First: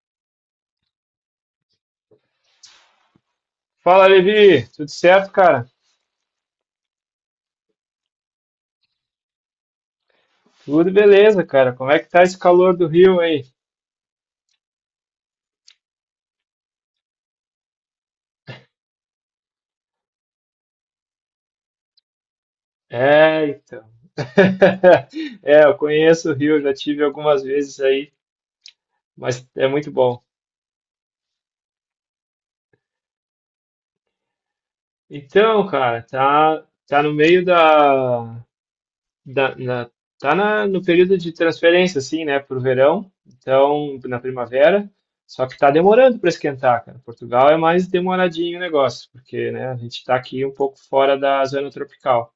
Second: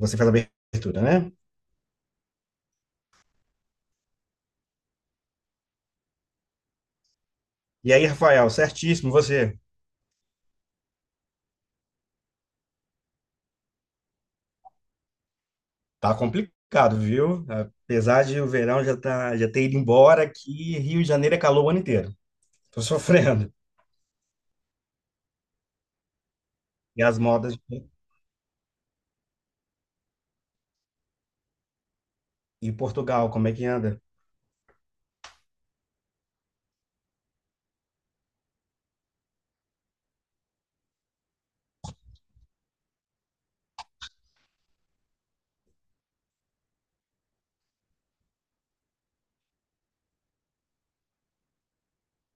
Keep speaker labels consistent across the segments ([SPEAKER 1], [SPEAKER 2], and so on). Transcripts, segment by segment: [SPEAKER 1] Você faz a abertura, né?
[SPEAKER 2] Fala, Levi. Tudo certo, cara?
[SPEAKER 1] E aí, Rafael, certíssimo, você.
[SPEAKER 2] Tudo beleza, cara. Como é que tá esse calor do Rio aí?
[SPEAKER 1] Tá complicado, viu? Apesar de o verão já, tá, já ter ido embora, aqui Rio de Janeiro é calor o ano inteiro. Tô
[SPEAKER 2] É,
[SPEAKER 1] sofrendo.
[SPEAKER 2] então. É, eu conheço o Rio, já tive
[SPEAKER 1] E as
[SPEAKER 2] algumas
[SPEAKER 1] modas
[SPEAKER 2] vezes aí, mas é muito bom.
[SPEAKER 1] em Portugal, como é que anda?
[SPEAKER 2] Então, cara, tá no meio da- na- no período de transferência, assim, né, pro verão, então, na primavera, só que tá demorando para esquentar, cara. Portugal é mais demoradinho o negócio, porque, né, a gente tá aqui um pouco fora da zona tropical.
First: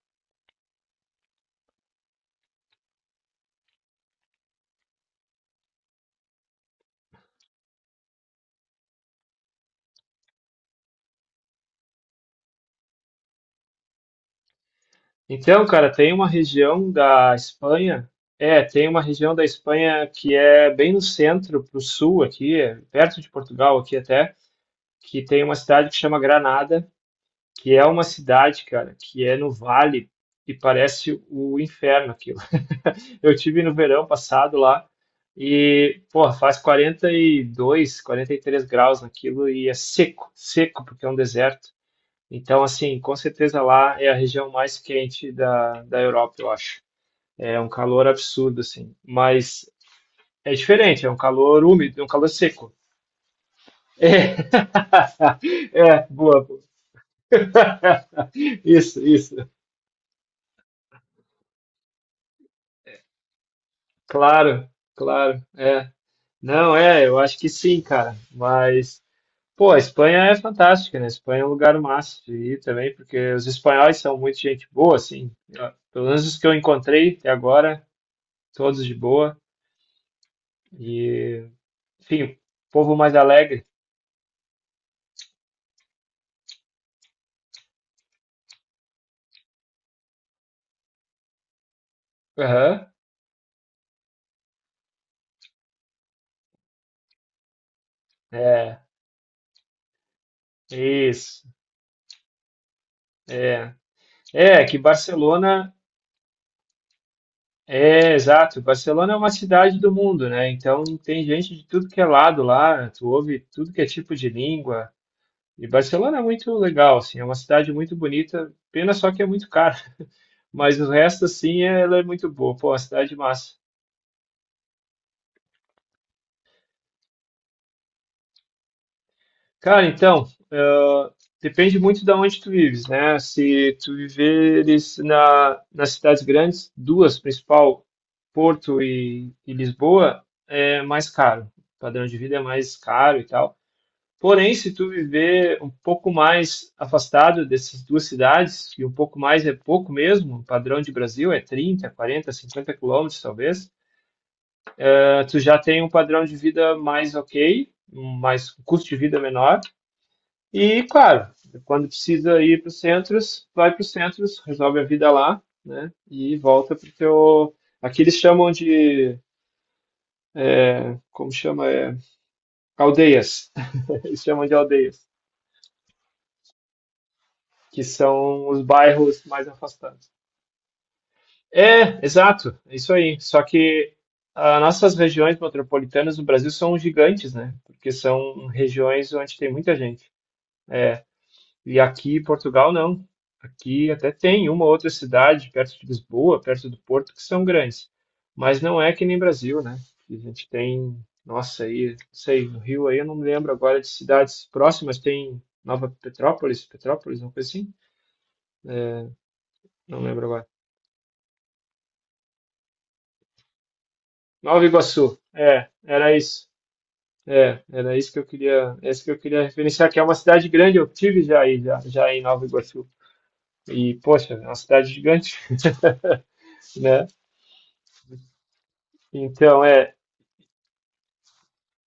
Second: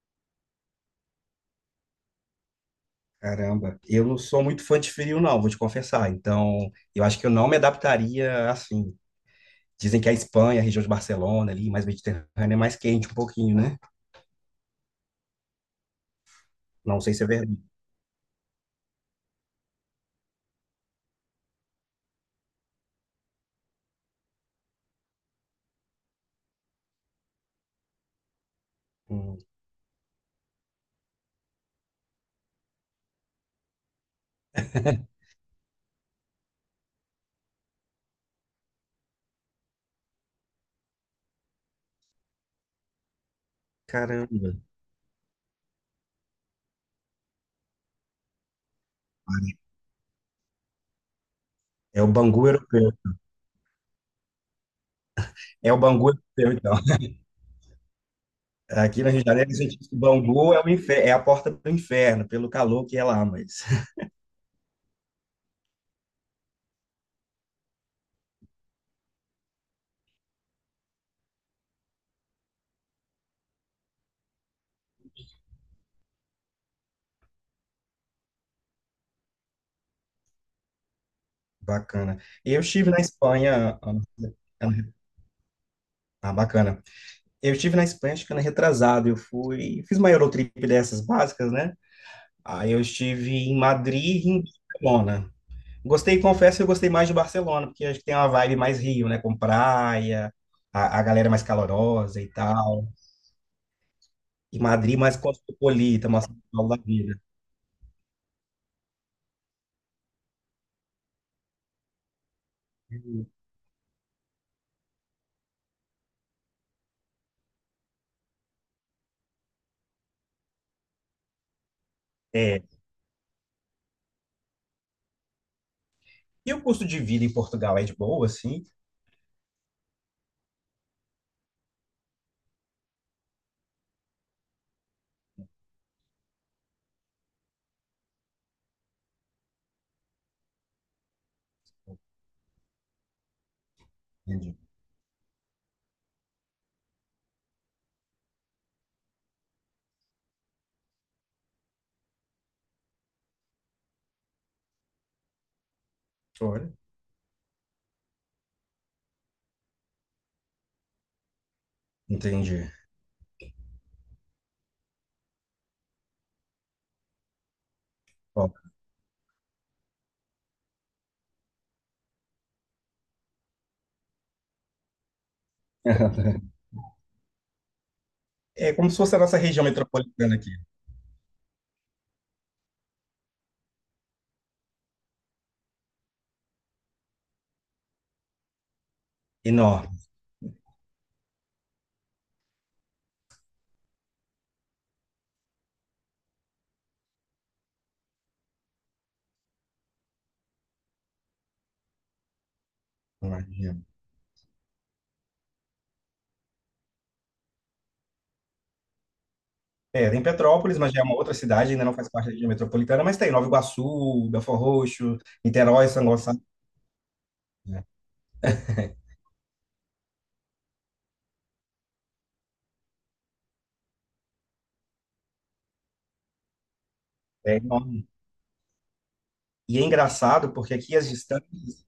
[SPEAKER 1] Caramba, eu não sou muito fã de frio, não, vou te confessar. Então, eu acho que eu não me adaptaria assim. Dizem que a Espanha, a região de Barcelona ali, mais mediterrânea, é mais quente um pouquinho, né?
[SPEAKER 2] Então, cara, tem uma região
[SPEAKER 1] Não sei se é
[SPEAKER 2] da
[SPEAKER 1] verdade.
[SPEAKER 2] Espanha, tem uma região da Espanha que é bem no centro, pro sul aqui, é perto de Portugal aqui até, que tem uma cidade que chama Granada, que é uma cidade, cara, que é
[SPEAKER 1] Hum.
[SPEAKER 2] no vale e parece o inferno aquilo. Eu tive no verão passado lá e, porra, faz quarenta e dois, 43 graus naquilo e é seco, seco porque é um deserto. Então, assim, com certeza lá é a região
[SPEAKER 1] Caramba.
[SPEAKER 2] mais quente da Europa, eu acho. É um calor absurdo, assim. Mas é diferente, é um calor
[SPEAKER 1] É
[SPEAKER 2] úmido, é
[SPEAKER 1] o
[SPEAKER 2] um calor
[SPEAKER 1] Bangu
[SPEAKER 2] seco.
[SPEAKER 1] europeu.
[SPEAKER 2] É,
[SPEAKER 1] É o
[SPEAKER 2] é
[SPEAKER 1] Bangu
[SPEAKER 2] boa.
[SPEAKER 1] europeu,
[SPEAKER 2] Boa.
[SPEAKER 1] então.
[SPEAKER 2] Isso,
[SPEAKER 1] Aqui no Rio de
[SPEAKER 2] isso.
[SPEAKER 1] Janeiro, a gente diz que o Bangu é, o infer- é a porta do inferno, pelo calor que é lá, mas
[SPEAKER 2] Claro, claro. É. Não, é, eu acho que sim, cara. Mas, pô, a Espanha é fantástica, né? A Espanha é um lugar massa de ir também, porque os espanhóis são muito gente boa, assim. Pelo menos os que eu encontrei até agora, todos de boa. E,
[SPEAKER 1] bacana.
[SPEAKER 2] enfim,
[SPEAKER 1] Eu estive
[SPEAKER 2] povo
[SPEAKER 1] na
[SPEAKER 2] mais alegre.
[SPEAKER 1] Espanha. Ano- Ah, bacana. Eu estive na Espanha, acho que ano retrasado. Eu fui, fiz uma Eurotrip dessas básicas, né? Aí eu
[SPEAKER 2] Aham.
[SPEAKER 1] estive em Madrid e em Barcelona. Gostei, confesso que eu gostei mais de Barcelona, porque acho que tem uma vibe mais
[SPEAKER 2] É,
[SPEAKER 1] Rio, né? Com praia, a galera é mais
[SPEAKER 2] isso.
[SPEAKER 1] calorosa e tal.
[SPEAKER 2] É,
[SPEAKER 1] E
[SPEAKER 2] é que
[SPEAKER 1] Madrid mais
[SPEAKER 2] Barcelona
[SPEAKER 1] cosmopolita, mais São Paulo da vida.
[SPEAKER 2] é exato. Barcelona é uma cidade do mundo, né? Então tem gente de tudo que é lado lá. Tu ouve tudo que é tipo de língua. E Barcelona é muito legal, assim, é uma cidade muito bonita. Pena só que é muito cara, mas o resto assim ela é muito boa.
[SPEAKER 1] É.
[SPEAKER 2] Pô, uma cidade massa.
[SPEAKER 1] E o custo de vida em Portugal é de boa, assim?
[SPEAKER 2] Cara, então, ah, depende muito de onde tu vives, né? Se tu viveres nas cidades grandes, duas principal, Porto e Lisboa, é mais caro. O padrão de vida é mais caro e tal. Porém,
[SPEAKER 1] Entendi.
[SPEAKER 2] se tu viver um pouco mais afastado dessas duas cidades, e um pouco mais é pouco mesmo, o padrão de Brasil é 30, 40, 50 quilômetros, talvez, tu já tem um padrão de
[SPEAKER 1] Olha.
[SPEAKER 2] vida mais ok, um mais um custo de vida menor e, claro, quando precisa ir para
[SPEAKER 1] Entendi.
[SPEAKER 2] os centros, vai para os centros, resolve a vida lá, né? E volta para o teu. Aqui eles
[SPEAKER 1] Ó.
[SPEAKER 2] chamam de. Como chama? É, aldeias. Eles chamam de aldeias, que são os
[SPEAKER 1] É como se fosse a
[SPEAKER 2] bairros
[SPEAKER 1] nossa
[SPEAKER 2] mais
[SPEAKER 1] região
[SPEAKER 2] afastados.
[SPEAKER 1] metropolitana aqui.
[SPEAKER 2] É, exato, é isso aí. Só que as nossas regiões metropolitanas no Brasil são gigantes, né? Porque são regiões onde tem muita
[SPEAKER 1] Enorme.
[SPEAKER 2] gente. É, e aqui em Portugal, não. Aqui até tem uma outra cidade perto de Lisboa, perto do Porto, que são grandes. Mas não é que nem Brasil, né? A gente tem, nossa, aí, não sei, no Rio aí eu não me lembro
[SPEAKER 1] Imagina.
[SPEAKER 2] agora de cidades próximas, tem Nova Petrópolis, Petrópolis, uma coisa assim? É, não
[SPEAKER 1] É, tem
[SPEAKER 2] lembro agora.
[SPEAKER 1] Petrópolis, mas já é uma outra cidade, ainda não faz parte da região metropolitana, mas tem Nova Iguaçu, Belfort
[SPEAKER 2] Nova
[SPEAKER 1] Roxo,
[SPEAKER 2] Iguaçu. É,
[SPEAKER 1] Niterói, São
[SPEAKER 2] era
[SPEAKER 1] Gonçalo,
[SPEAKER 2] isso. É,
[SPEAKER 1] né?
[SPEAKER 2] era isso que eu queria, essa que eu queria referenciar, que é uma cidade grande, eu tive já aí, já, já em Nova Iguaçu. E, poxa, é uma cidade gigante, né?
[SPEAKER 1] É enorme.
[SPEAKER 2] Então,
[SPEAKER 1] E é
[SPEAKER 2] é.
[SPEAKER 1] engraçado porque aqui as distâncias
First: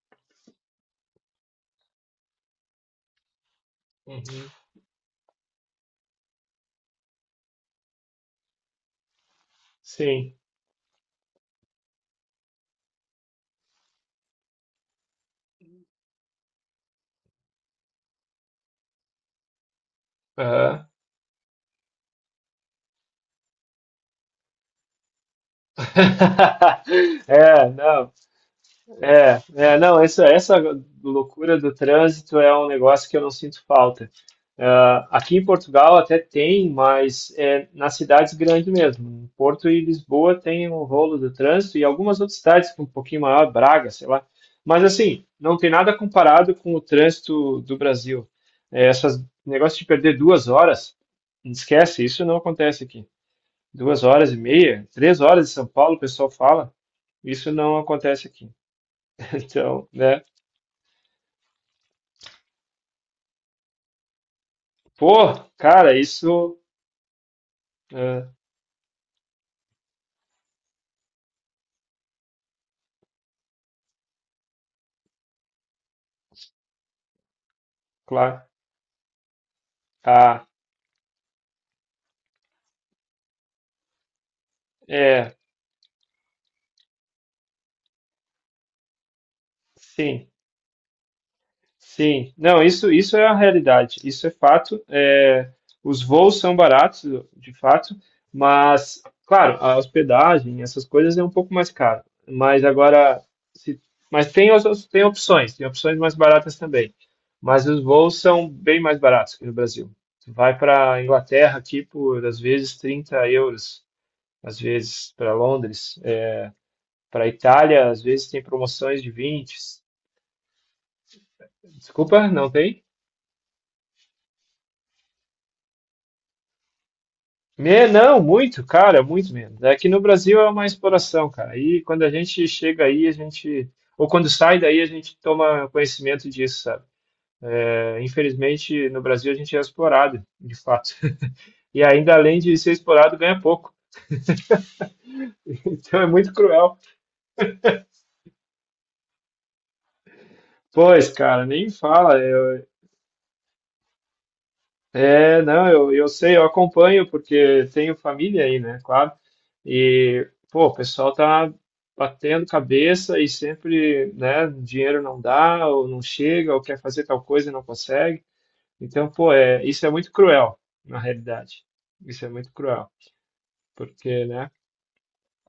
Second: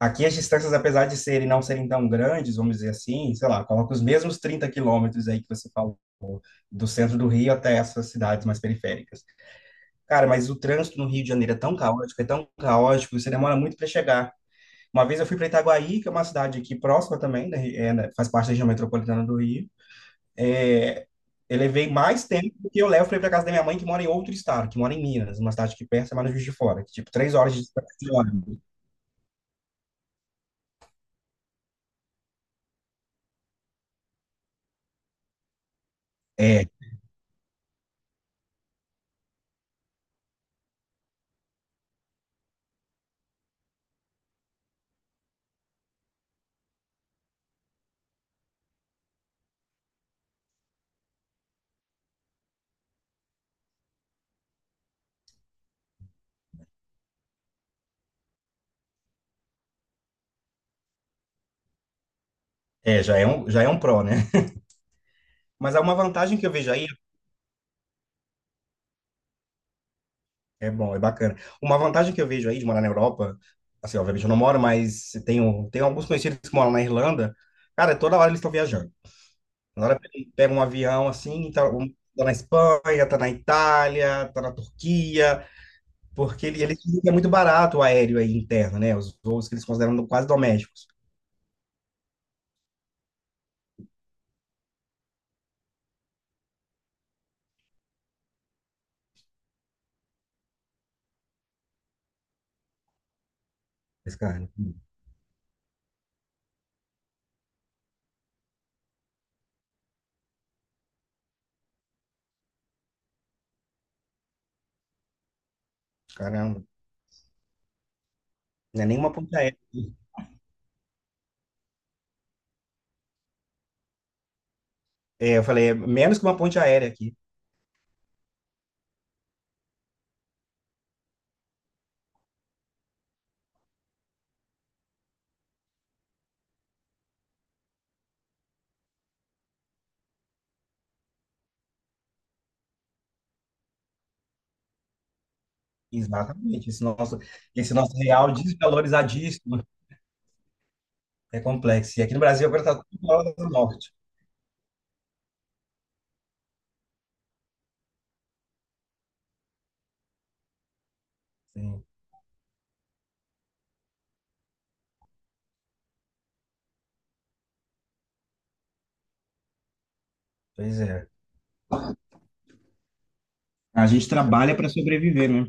[SPEAKER 1] Aqui as distâncias, apesar de serem não serem tão grandes, vamos dizer assim, sei lá, coloca os mesmos
[SPEAKER 2] Uhum.
[SPEAKER 1] 30 quilômetros aí que você falou, do centro do Rio até essas cidades mais periféricas. Cara,
[SPEAKER 2] Sim.
[SPEAKER 1] mas o trânsito no Rio de Janeiro é tão caótico, você demora muito para chegar. Uma vez eu fui para Itaguaí, que é uma cidade aqui próxima também, né, faz parte da região metropolitana do Rio.
[SPEAKER 2] Aham.
[SPEAKER 1] É, eu levei mais tempo do que eu levo para ir para casa da minha mãe, que mora em outro estado, que mora em Minas, uma cidade que perto, mas no Juiz de Fora, que tipo, 3 horas de
[SPEAKER 2] É,
[SPEAKER 1] distância de
[SPEAKER 2] não.
[SPEAKER 1] ônibus.
[SPEAKER 2] É, não, essa loucura do trânsito é um negócio que eu não sinto falta. Ah, aqui em Portugal até
[SPEAKER 1] É,
[SPEAKER 2] tem, mas é nas cidades grandes mesmo. Em Porto e Lisboa tem um rolo do trânsito e algumas outras cidades com um pouquinho maior, Braga, sei lá. Mas assim, não tem nada comparado com o trânsito do Brasil. É, essas negócio de perder 2 horas, esquece, isso não acontece aqui. 2 horas e meia, 3 horas em São Paulo, o pessoal fala. Isso não acontece aqui. Então, né?
[SPEAKER 1] já é um pró, né?
[SPEAKER 2] Pô,
[SPEAKER 1] Mas há uma
[SPEAKER 2] cara,
[SPEAKER 1] vantagem que eu
[SPEAKER 2] isso,
[SPEAKER 1] vejo aí,
[SPEAKER 2] é,
[SPEAKER 1] é bom, é bacana. Uma vantagem que eu vejo aí de morar na Europa, assim, obviamente eu não moro, mas tenho, alguns conhecidos que moram na Irlanda. Cara, toda hora eles
[SPEAKER 2] claro.
[SPEAKER 1] estão viajando. Na hora que
[SPEAKER 2] Ah,
[SPEAKER 1] pega um avião assim, tá, um- tá na Espanha, tá na Itália, tá na
[SPEAKER 2] é,
[SPEAKER 1] Turquia, porque ele é muito barato o aéreo aí interno, né? Os voos que eles consideram quase
[SPEAKER 2] sim.
[SPEAKER 1] domésticos.
[SPEAKER 2] Sim, não, isso é a realidade, isso é fato. É, os voos são baratos, de fato, mas, claro, a hospedagem, essas coisas é um pouco mais caro. Mas agora, se,
[SPEAKER 1] Mas,
[SPEAKER 2] mas
[SPEAKER 1] cara,
[SPEAKER 2] tem, as- tem opções mais baratas também. Mas os voos são bem mais baratos aqui no Brasil. Tu vai para Inglaterra aqui por, às vezes, 30 euros, às vezes para Londres.
[SPEAKER 1] caramba,
[SPEAKER 2] Para Itália, às vezes tem
[SPEAKER 1] não é
[SPEAKER 2] promoções de
[SPEAKER 1] nenhuma ponte
[SPEAKER 2] vinte.
[SPEAKER 1] aérea.
[SPEAKER 2] Desculpa, não tem?
[SPEAKER 1] É, eu falei, é menos que uma ponte aérea aqui.
[SPEAKER 2] Não, muito, cara, muito menos. Aqui no Brasil é uma exploração, cara. Aí quando a gente chega aí, a gente, ou quando sai daí, a gente toma conhecimento disso, sabe? É, infelizmente, no Brasil a gente é explorado, de fato. E ainda além de ser explorado, ganha pouco. Então é muito
[SPEAKER 1] Exatamente,
[SPEAKER 2] cruel.
[SPEAKER 1] esse nosso real desvalorizadíssimo.
[SPEAKER 2] Pois,
[SPEAKER 1] É
[SPEAKER 2] cara, nem
[SPEAKER 1] complexo. E aqui
[SPEAKER 2] fala.
[SPEAKER 1] no Brasil agora está tudo na hora da morte.
[SPEAKER 2] É, não, eu sei, eu acompanho porque tenho família aí, né? Claro. E, pô, o pessoal tá
[SPEAKER 1] Sim,
[SPEAKER 2] batendo cabeça e sempre, né, dinheiro não dá, ou não chega, ou quer fazer tal coisa e não consegue. Então, pô, é, isso é muito cruel,
[SPEAKER 1] pois
[SPEAKER 2] na
[SPEAKER 1] é.
[SPEAKER 2] realidade. Isso é muito cruel,
[SPEAKER 1] A gente
[SPEAKER 2] porque, né?
[SPEAKER 1] trabalha para sobreviver, né?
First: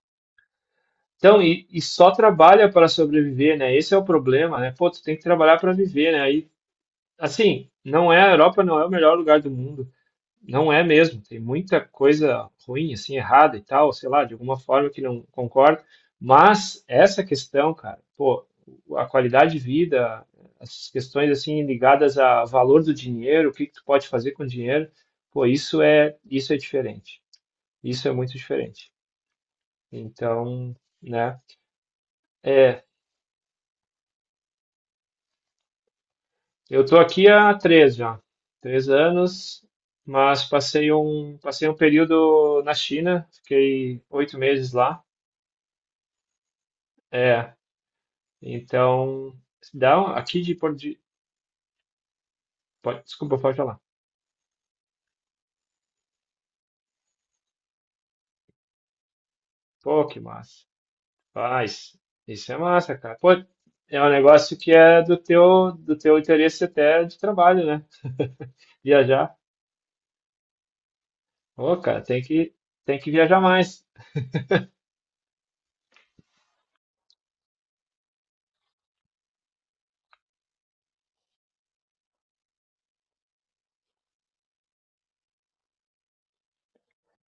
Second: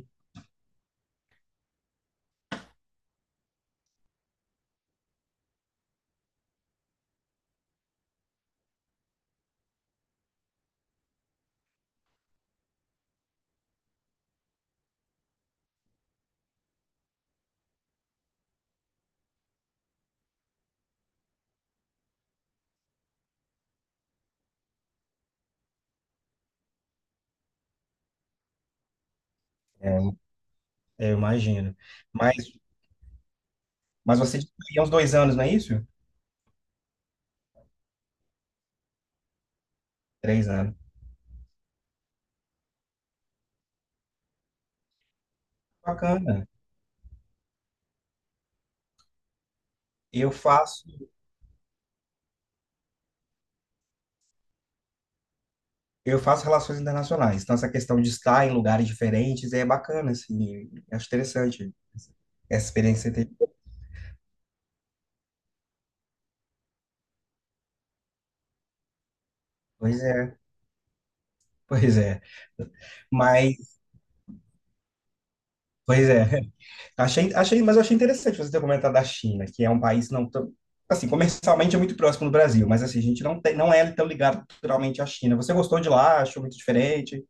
[SPEAKER 2] Então, e só trabalha para sobreviver, né? Esse é o problema, né? Pô, tu tem que trabalhar para viver, né? Aí, assim, não é, a Europa não é o melhor lugar do mundo. Não é mesmo, tem muita coisa ruim, assim, errada e tal, sei lá, de alguma forma que não concordo, mas essa questão, cara, pô, a qualidade de vida, as questões, assim, ligadas ao valor do dinheiro, o que que tu pode fazer com o dinheiro, pô, isso é diferente, isso é muito diferente. Então,
[SPEAKER 1] É, eu
[SPEAKER 2] né,
[SPEAKER 1] imagino. Mas,
[SPEAKER 2] é,
[SPEAKER 1] mas você disse que há uns 2 anos, não é isso?
[SPEAKER 2] eu tô aqui há três já, 3 anos, mas
[SPEAKER 1] 3 anos.
[SPEAKER 2] passei um período na China, fiquei 8 meses lá.
[SPEAKER 1] Bacana.
[SPEAKER 2] É. Então, dá um,
[SPEAKER 1] Eu
[SPEAKER 2] aqui de Porto
[SPEAKER 1] faço,
[SPEAKER 2] de, Desculpa, pode falar.
[SPEAKER 1] eu faço relações internacionais. Então, essa questão de estar em lugares diferentes é
[SPEAKER 2] Pô,
[SPEAKER 1] bacana,
[SPEAKER 2] que massa.
[SPEAKER 1] assim. Acho interessante
[SPEAKER 2] Faz. Isso é
[SPEAKER 1] essa
[SPEAKER 2] massa,
[SPEAKER 1] experiência que
[SPEAKER 2] cara.
[SPEAKER 1] você
[SPEAKER 2] Pô,
[SPEAKER 1] teve.
[SPEAKER 2] é um negócio que é do teu interesse até de trabalho, né? Viajar.
[SPEAKER 1] Pois é,
[SPEAKER 2] Pô,
[SPEAKER 1] pois
[SPEAKER 2] cara, tem
[SPEAKER 1] é.
[SPEAKER 2] que, tem que viajar
[SPEAKER 1] Mas,
[SPEAKER 2] mais.
[SPEAKER 1] pois é. Achei, mas eu achei interessante você ter comentado da China, que é um país não tão, assim, comercialmente é muito próximo do Brasil, mas assim, a gente não tem, não é tão ligado culturalmente à China. Você gostou de lá? Achou muito diferente?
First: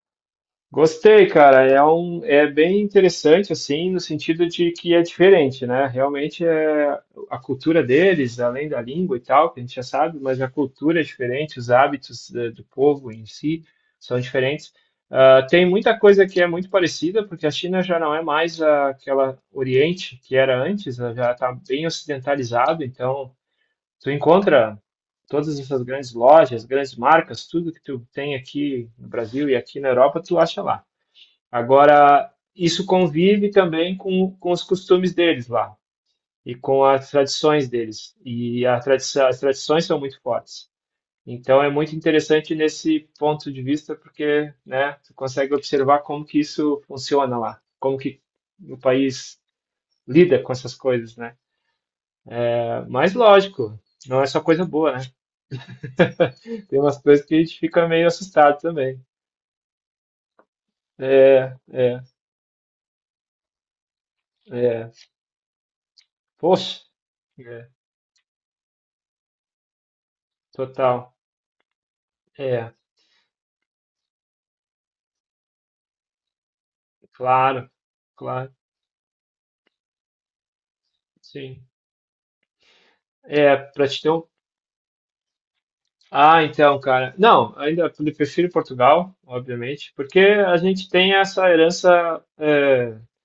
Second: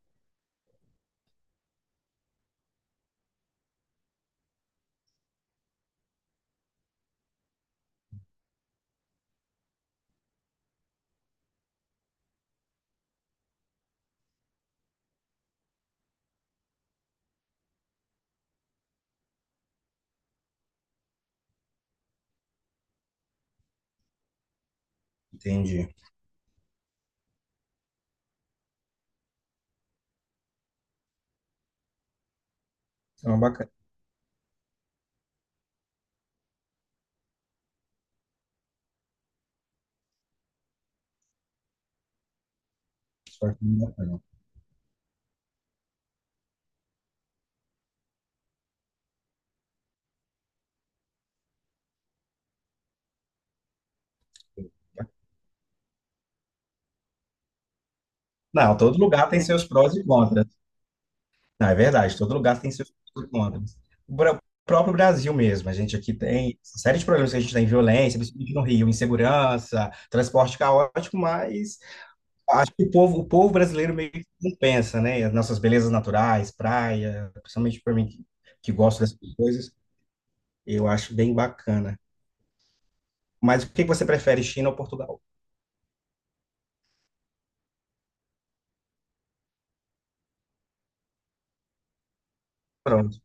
[SPEAKER 2] Gostei, cara. É bem interessante, assim, no sentido de que é diferente, né? Realmente é a cultura deles, além da língua e tal, que a gente já sabe, mas a cultura é diferente, os hábitos do povo em si são diferentes. Ah, tem muita coisa que é muito parecida, porque a China já não é mais aquela Oriente que era antes, né? Já está bem ocidentalizado, então tu encontra todas essas
[SPEAKER 1] Entendi.
[SPEAKER 2] grandes lojas, grandes marcas, tudo que tu tem aqui no Brasil e aqui na Europa, tu acha lá. Agora, isso
[SPEAKER 1] Então,
[SPEAKER 2] convive
[SPEAKER 1] bacana.
[SPEAKER 2] também com os costumes deles lá e com as tradições deles. E as tradições são muito fortes. Então é muito interessante nesse
[SPEAKER 1] Isso
[SPEAKER 2] ponto
[SPEAKER 1] é
[SPEAKER 2] de
[SPEAKER 1] muito
[SPEAKER 2] vista
[SPEAKER 1] bacana.
[SPEAKER 2] porque, né, tu consegue observar como que isso funciona lá, como que o país lida com essas coisas, né? Mas lógico, não é só coisa boa, né? Tem umas coisas que a gente fica meio assustado
[SPEAKER 1] Não,
[SPEAKER 2] também.
[SPEAKER 1] todo lugar tem seus prós e contras.
[SPEAKER 2] É,
[SPEAKER 1] Não, é
[SPEAKER 2] é,
[SPEAKER 1] verdade, todo lugar tem seus prós e contras. O bra- o
[SPEAKER 2] é.
[SPEAKER 1] próprio Brasil mesmo, a gente aqui tem
[SPEAKER 2] Poxa,
[SPEAKER 1] uma série de problemas que a gente
[SPEAKER 2] é,
[SPEAKER 1] tem, violência, principalmente no Rio, insegurança, transporte
[SPEAKER 2] total.
[SPEAKER 1] caótico, mas acho
[SPEAKER 2] É.
[SPEAKER 1] que o povo brasileiro meio que não pensa, né? As nossas belezas naturais, praia,
[SPEAKER 2] Claro,
[SPEAKER 1] principalmente para mim que,
[SPEAKER 2] claro,
[SPEAKER 1] que gosto dessas coisas, eu acho bem
[SPEAKER 2] sim.
[SPEAKER 1] bacana.
[SPEAKER 2] É,
[SPEAKER 1] Mas o que
[SPEAKER 2] para te
[SPEAKER 1] você
[SPEAKER 2] ter um.
[SPEAKER 1] prefere, China ou Portugal?
[SPEAKER 2] Ah, então, cara. Não, ainda prefiro Portugal, obviamente, porque a gente tem essa herança. É.
[SPEAKER 1] Pronto.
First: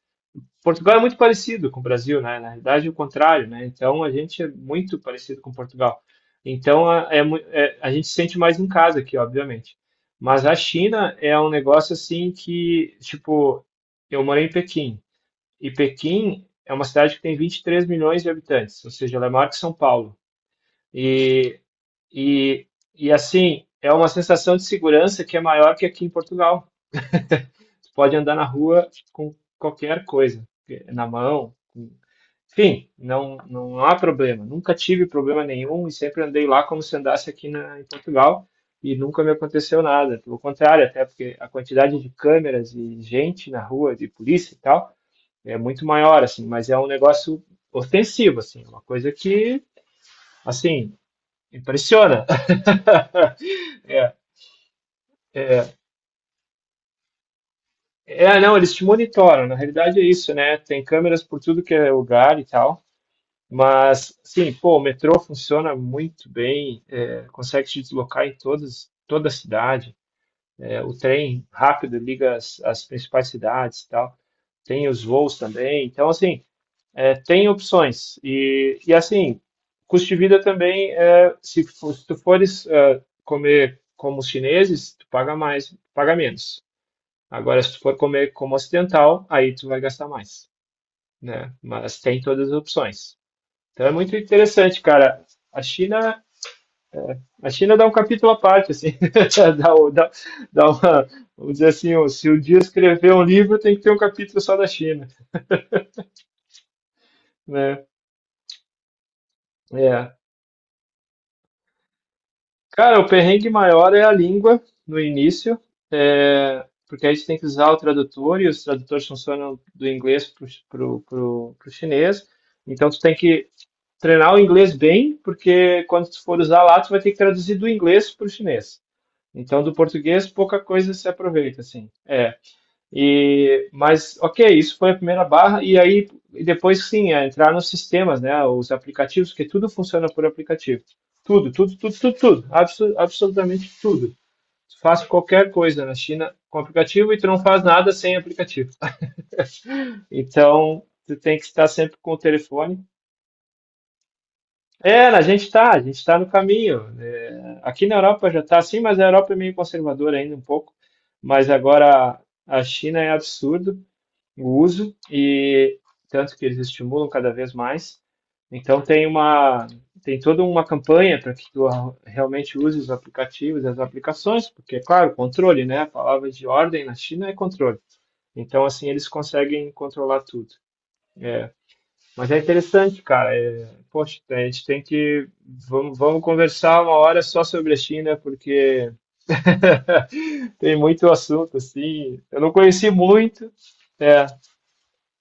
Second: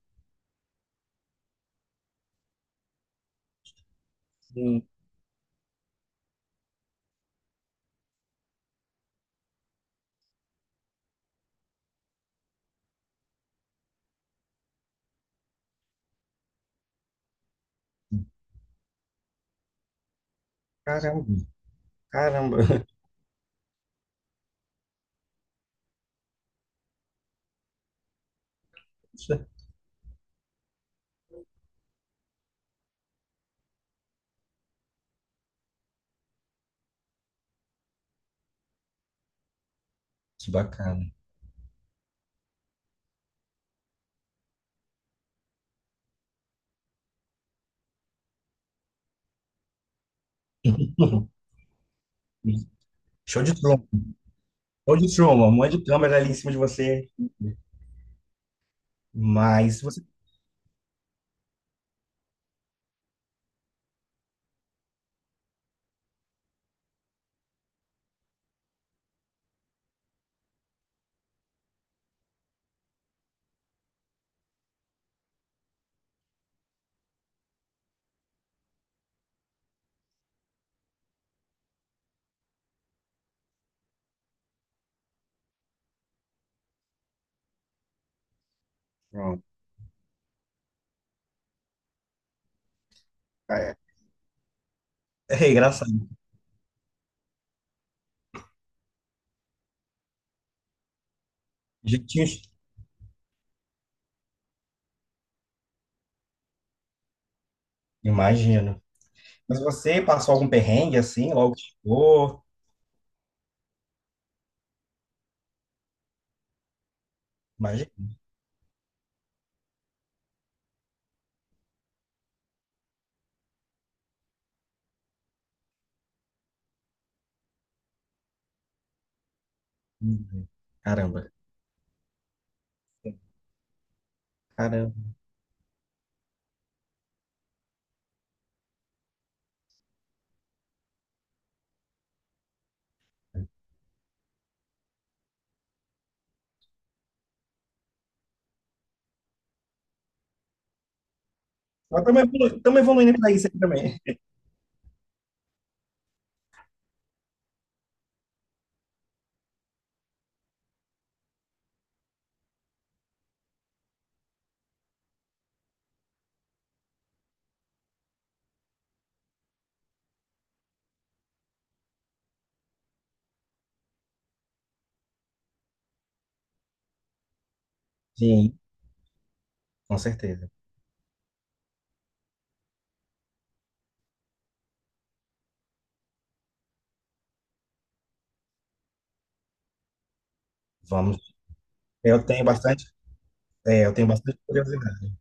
[SPEAKER 2] Portugal é muito parecido com o Brasil, né? Na realidade, é o contrário, né? Então, a gente é
[SPEAKER 1] Hum.
[SPEAKER 2] muito parecido com Portugal. Então, a gente se sente mais em casa aqui, obviamente. Mas a China é um negócio assim que, tipo, eu morei em Pequim, e Pequim é uma cidade que tem 23 milhões de habitantes, ou seja, ela é maior que São Paulo.
[SPEAKER 1] Caramba,
[SPEAKER 2] E,
[SPEAKER 1] caramba.
[SPEAKER 2] e, e assim, é uma sensação de segurança que é maior que aqui em Portugal. Tu pode andar na rua com qualquer coisa, na mão, enfim, não, não há problema. Nunca tive problema nenhum e sempre andei lá como se andasse aqui em Portugal e nunca me aconteceu nada. Pelo
[SPEAKER 1] Que
[SPEAKER 2] contrário, até
[SPEAKER 1] bacana.
[SPEAKER 2] porque a quantidade de câmeras e gente na rua, de polícia e tal, é muito maior, assim, mas é um negócio ofensivo, assim, uma coisa que, assim, impressiona.
[SPEAKER 1] Show de Truman. Show de Truman. Um monte de câmera ali em cima de você.
[SPEAKER 2] É, não, eles te monitoram, na
[SPEAKER 1] Mas
[SPEAKER 2] realidade é
[SPEAKER 1] você.
[SPEAKER 2] isso, né? Tem câmeras por tudo que é lugar e tal. Mas, sim, pô, o metrô funciona muito bem, é, consegue se deslocar em toda a cidade. É, o trem rápido liga as principais cidades e tal. Tem os voos também. Então, assim, é, tem opções. E, assim, custo de vida também, é, se tu fores é, comer como os chineses, tu paga mais, paga menos. Agora, se tu for comer como ocidental,
[SPEAKER 1] Pronto.
[SPEAKER 2] aí tu vai gastar mais, né? Mas tem todas as opções.
[SPEAKER 1] É,
[SPEAKER 2] Então é muito interessante, cara.
[SPEAKER 1] é
[SPEAKER 2] A
[SPEAKER 1] engraçado.
[SPEAKER 2] China, a China dá um capítulo à parte, assim, dá, o- dá, dá uma, vamos dizer assim, ó, se um
[SPEAKER 1] Jeitinho.
[SPEAKER 2] dia escrever um livro, tem que ter um capítulo só da China, né?
[SPEAKER 1] Imagino. Mas você
[SPEAKER 2] É.
[SPEAKER 1] passou algum perrengue assim, logo que chegou?
[SPEAKER 2] Cara, o perrengue maior é a língua no início, é, porque aí você tem que usar o
[SPEAKER 1] Imagina.
[SPEAKER 2] tradutor e os tradutores funcionam do inglês para o chinês. Então, tu tem que treinar o inglês bem, porque quando tu for usar lá, tu vai ter que traduzir do inglês para o chinês. Então, do português, pouca coisa se
[SPEAKER 1] Caramba.
[SPEAKER 2] aproveita, assim. É. E, mas, ok, isso foi a
[SPEAKER 1] Caramba.
[SPEAKER 2] primeira barra. E aí, e depois, sim, é entrar nos sistemas, né? Os aplicativos, porque tudo funciona por aplicativo. Tudo, tudo, tudo, tudo, tudo. Absolutamente tudo. Tu faz qualquer coisa na China com aplicativo e tu não faz nada sem aplicativo. Então, tu tem que estar sempre
[SPEAKER 1] Nós
[SPEAKER 2] com o
[SPEAKER 1] estamos
[SPEAKER 2] telefone.
[SPEAKER 1] evoluindo para isso aí também.
[SPEAKER 2] É, a gente está no caminho. É, aqui na Europa já está assim, mas a Europa é meio conservadora ainda um pouco. Mas agora a China é absurdo o uso, e tanto que eles estimulam cada vez mais. Então tem toda uma campanha para que tu realmente use os aplicativos, as aplicações, porque, é claro, controle, né? A palavra de ordem na China é controle.
[SPEAKER 1] Sim,
[SPEAKER 2] Então, assim, eles conseguem
[SPEAKER 1] com
[SPEAKER 2] controlar tudo.
[SPEAKER 1] certeza.
[SPEAKER 2] É, mas é interessante, cara. É, poxa, a gente tem que. Vamos conversar uma hora só sobre a China, porque tem muito
[SPEAKER 1] Vamos.
[SPEAKER 2] assunto, assim.
[SPEAKER 1] Eu
[SPEAKER 2] Eu
[SPEAKER 1] tenho
[SPEAKER 2] não conheci
[SPEAKER 1] bastante,
[SPEAKER 2] muito.
[SPEAKER 1] é, eu tenho
[SPEAKER 2] É,
[SPEAKER 1] bastante curiosidade.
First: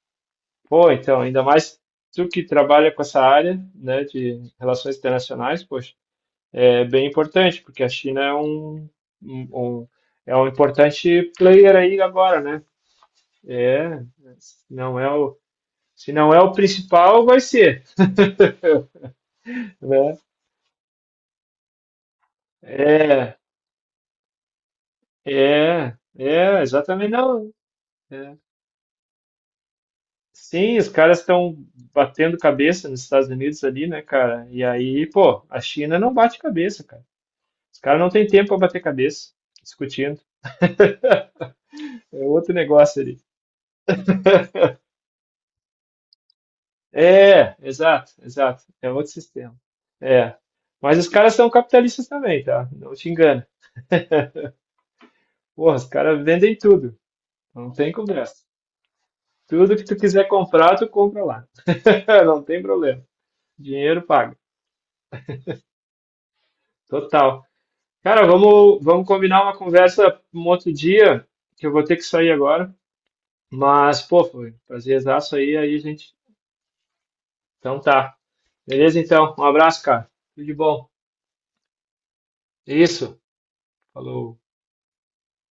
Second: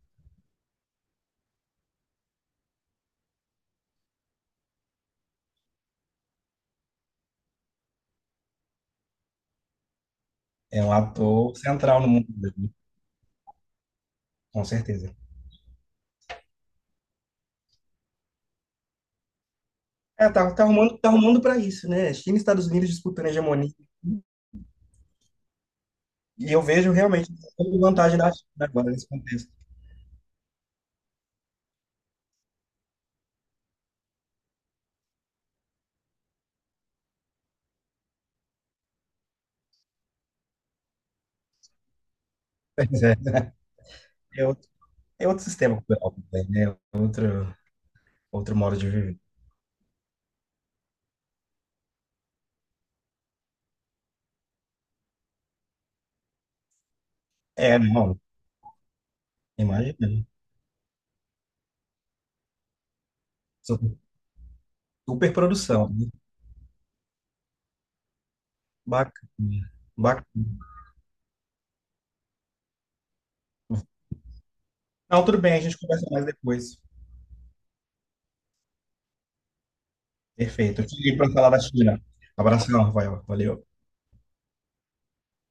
[SPEAKER 2] pô, então, ainda mais tu que trabalha com essa área, né, de relações internacionais, poxa, é bem importante, porque a China um- um- é um
[SPEAKER 1] É um
[SPEAKER 2] importante
[SPEAKER 1] ator
[SPEAKER 2] player aí
[SPEAKER 1] central no mundo,
[SPEAKER 2] agora, né?
[SPEAKER 1] dele,
[SPEAKER 2] É, se
[SPEAKER 1] com
[SPEAKER 2] não é
[SPEAKER 1] certeza.
[SPEAKER 2] o, se não é o principal, vai ser, né?
[SPEAKER 1] É, tá, tá arrumando para isso, né? China e Estados Unidos disputando a
[SPEAKER 2] É,
[SPEAKER 1] hegemonia.
[SPEAKER 2] É,
[SPEAKER 1] E
[SPEAKER 2] é,
[SPEAKER 1] eu vejo
[SPEAKER 2] exatamente,
[SPEAKER 1] realmente
[SPEAKER 2] não.
[SPEAKER 1] toda vantagem da
[SPEAKER 2] É.
[SPEAKER 1] China agora nesse contexto.
[SPEAKER 2] Sim, os caras estão batendo cabeça nos Estados Unidos ali, né, cara? E aí, pô, a China não bate cabeça, cara. Os caras não têm tempo para bater cabeça, discutindo. É outro negócio
[SPEAKER 1] Pois é,
[SPEAKER 2] ali.
[SPEAKER 1] né? é outro, é outro sistema cultural também, né? É
[SPEAKER 2] É,
[SPEAKER 1] outro,
[SPEAKER 2] exato,
[SPEAKER 1] outro
[SPEAKER 2] exato.
[SPEAKER 1] modo de
[SPEAKER 2] É outro
[SPEAKER 1] viver.
[SPEAKER 2] sistema. É. Mas os caras são capitalistas também, tá? Não te engana. Porra, os caras vendem tudo. Não
[SPEAKER 1] É,
[SPEAKER 2] tem
[SPEAKER 1] não,
[SPEAKER 2] conversa. Tudo que tu
[SPEAKER 1] imagina.
[SPEAKER 2] quiser comprar, tu compra lá. Não tem problema. Dinheiro paga.
[SPEAKER 1] Super produção.
[SPEAKER 2] Total. Cara, vamos
[SPEAKER 1] Bacana,
[SPEAKER 2] combinar uma conversa um
[SPEAKER 1] bacana.
[SPEAKER 2] outro dia, que eu vou ter que sair agora. Mas, pô, foi um
[SPEAKER 1] Não,
[SPEAKER 2] prazerzaço
[SPEAKER 1] tudo bem,
[SPEAKER 2] aí,
[SPEAKER 1] a gente conversa
[SPEAKER 2] gente.
[SPEAKER 1] mais depois.
[SPEAKER 2] Então tá. Beleza, então. Um abraço, cara. Tudo de
[SPEAKER 1] Perfeito. Eu
[SPEAKER 2] bom.
[SPEAKER 1] te ligo para falar da China. Abração,
[SPEAKER 2] Isso.
[SPEAKER 1] Rafael. Valeu.
[SPEAKER 2] Falou.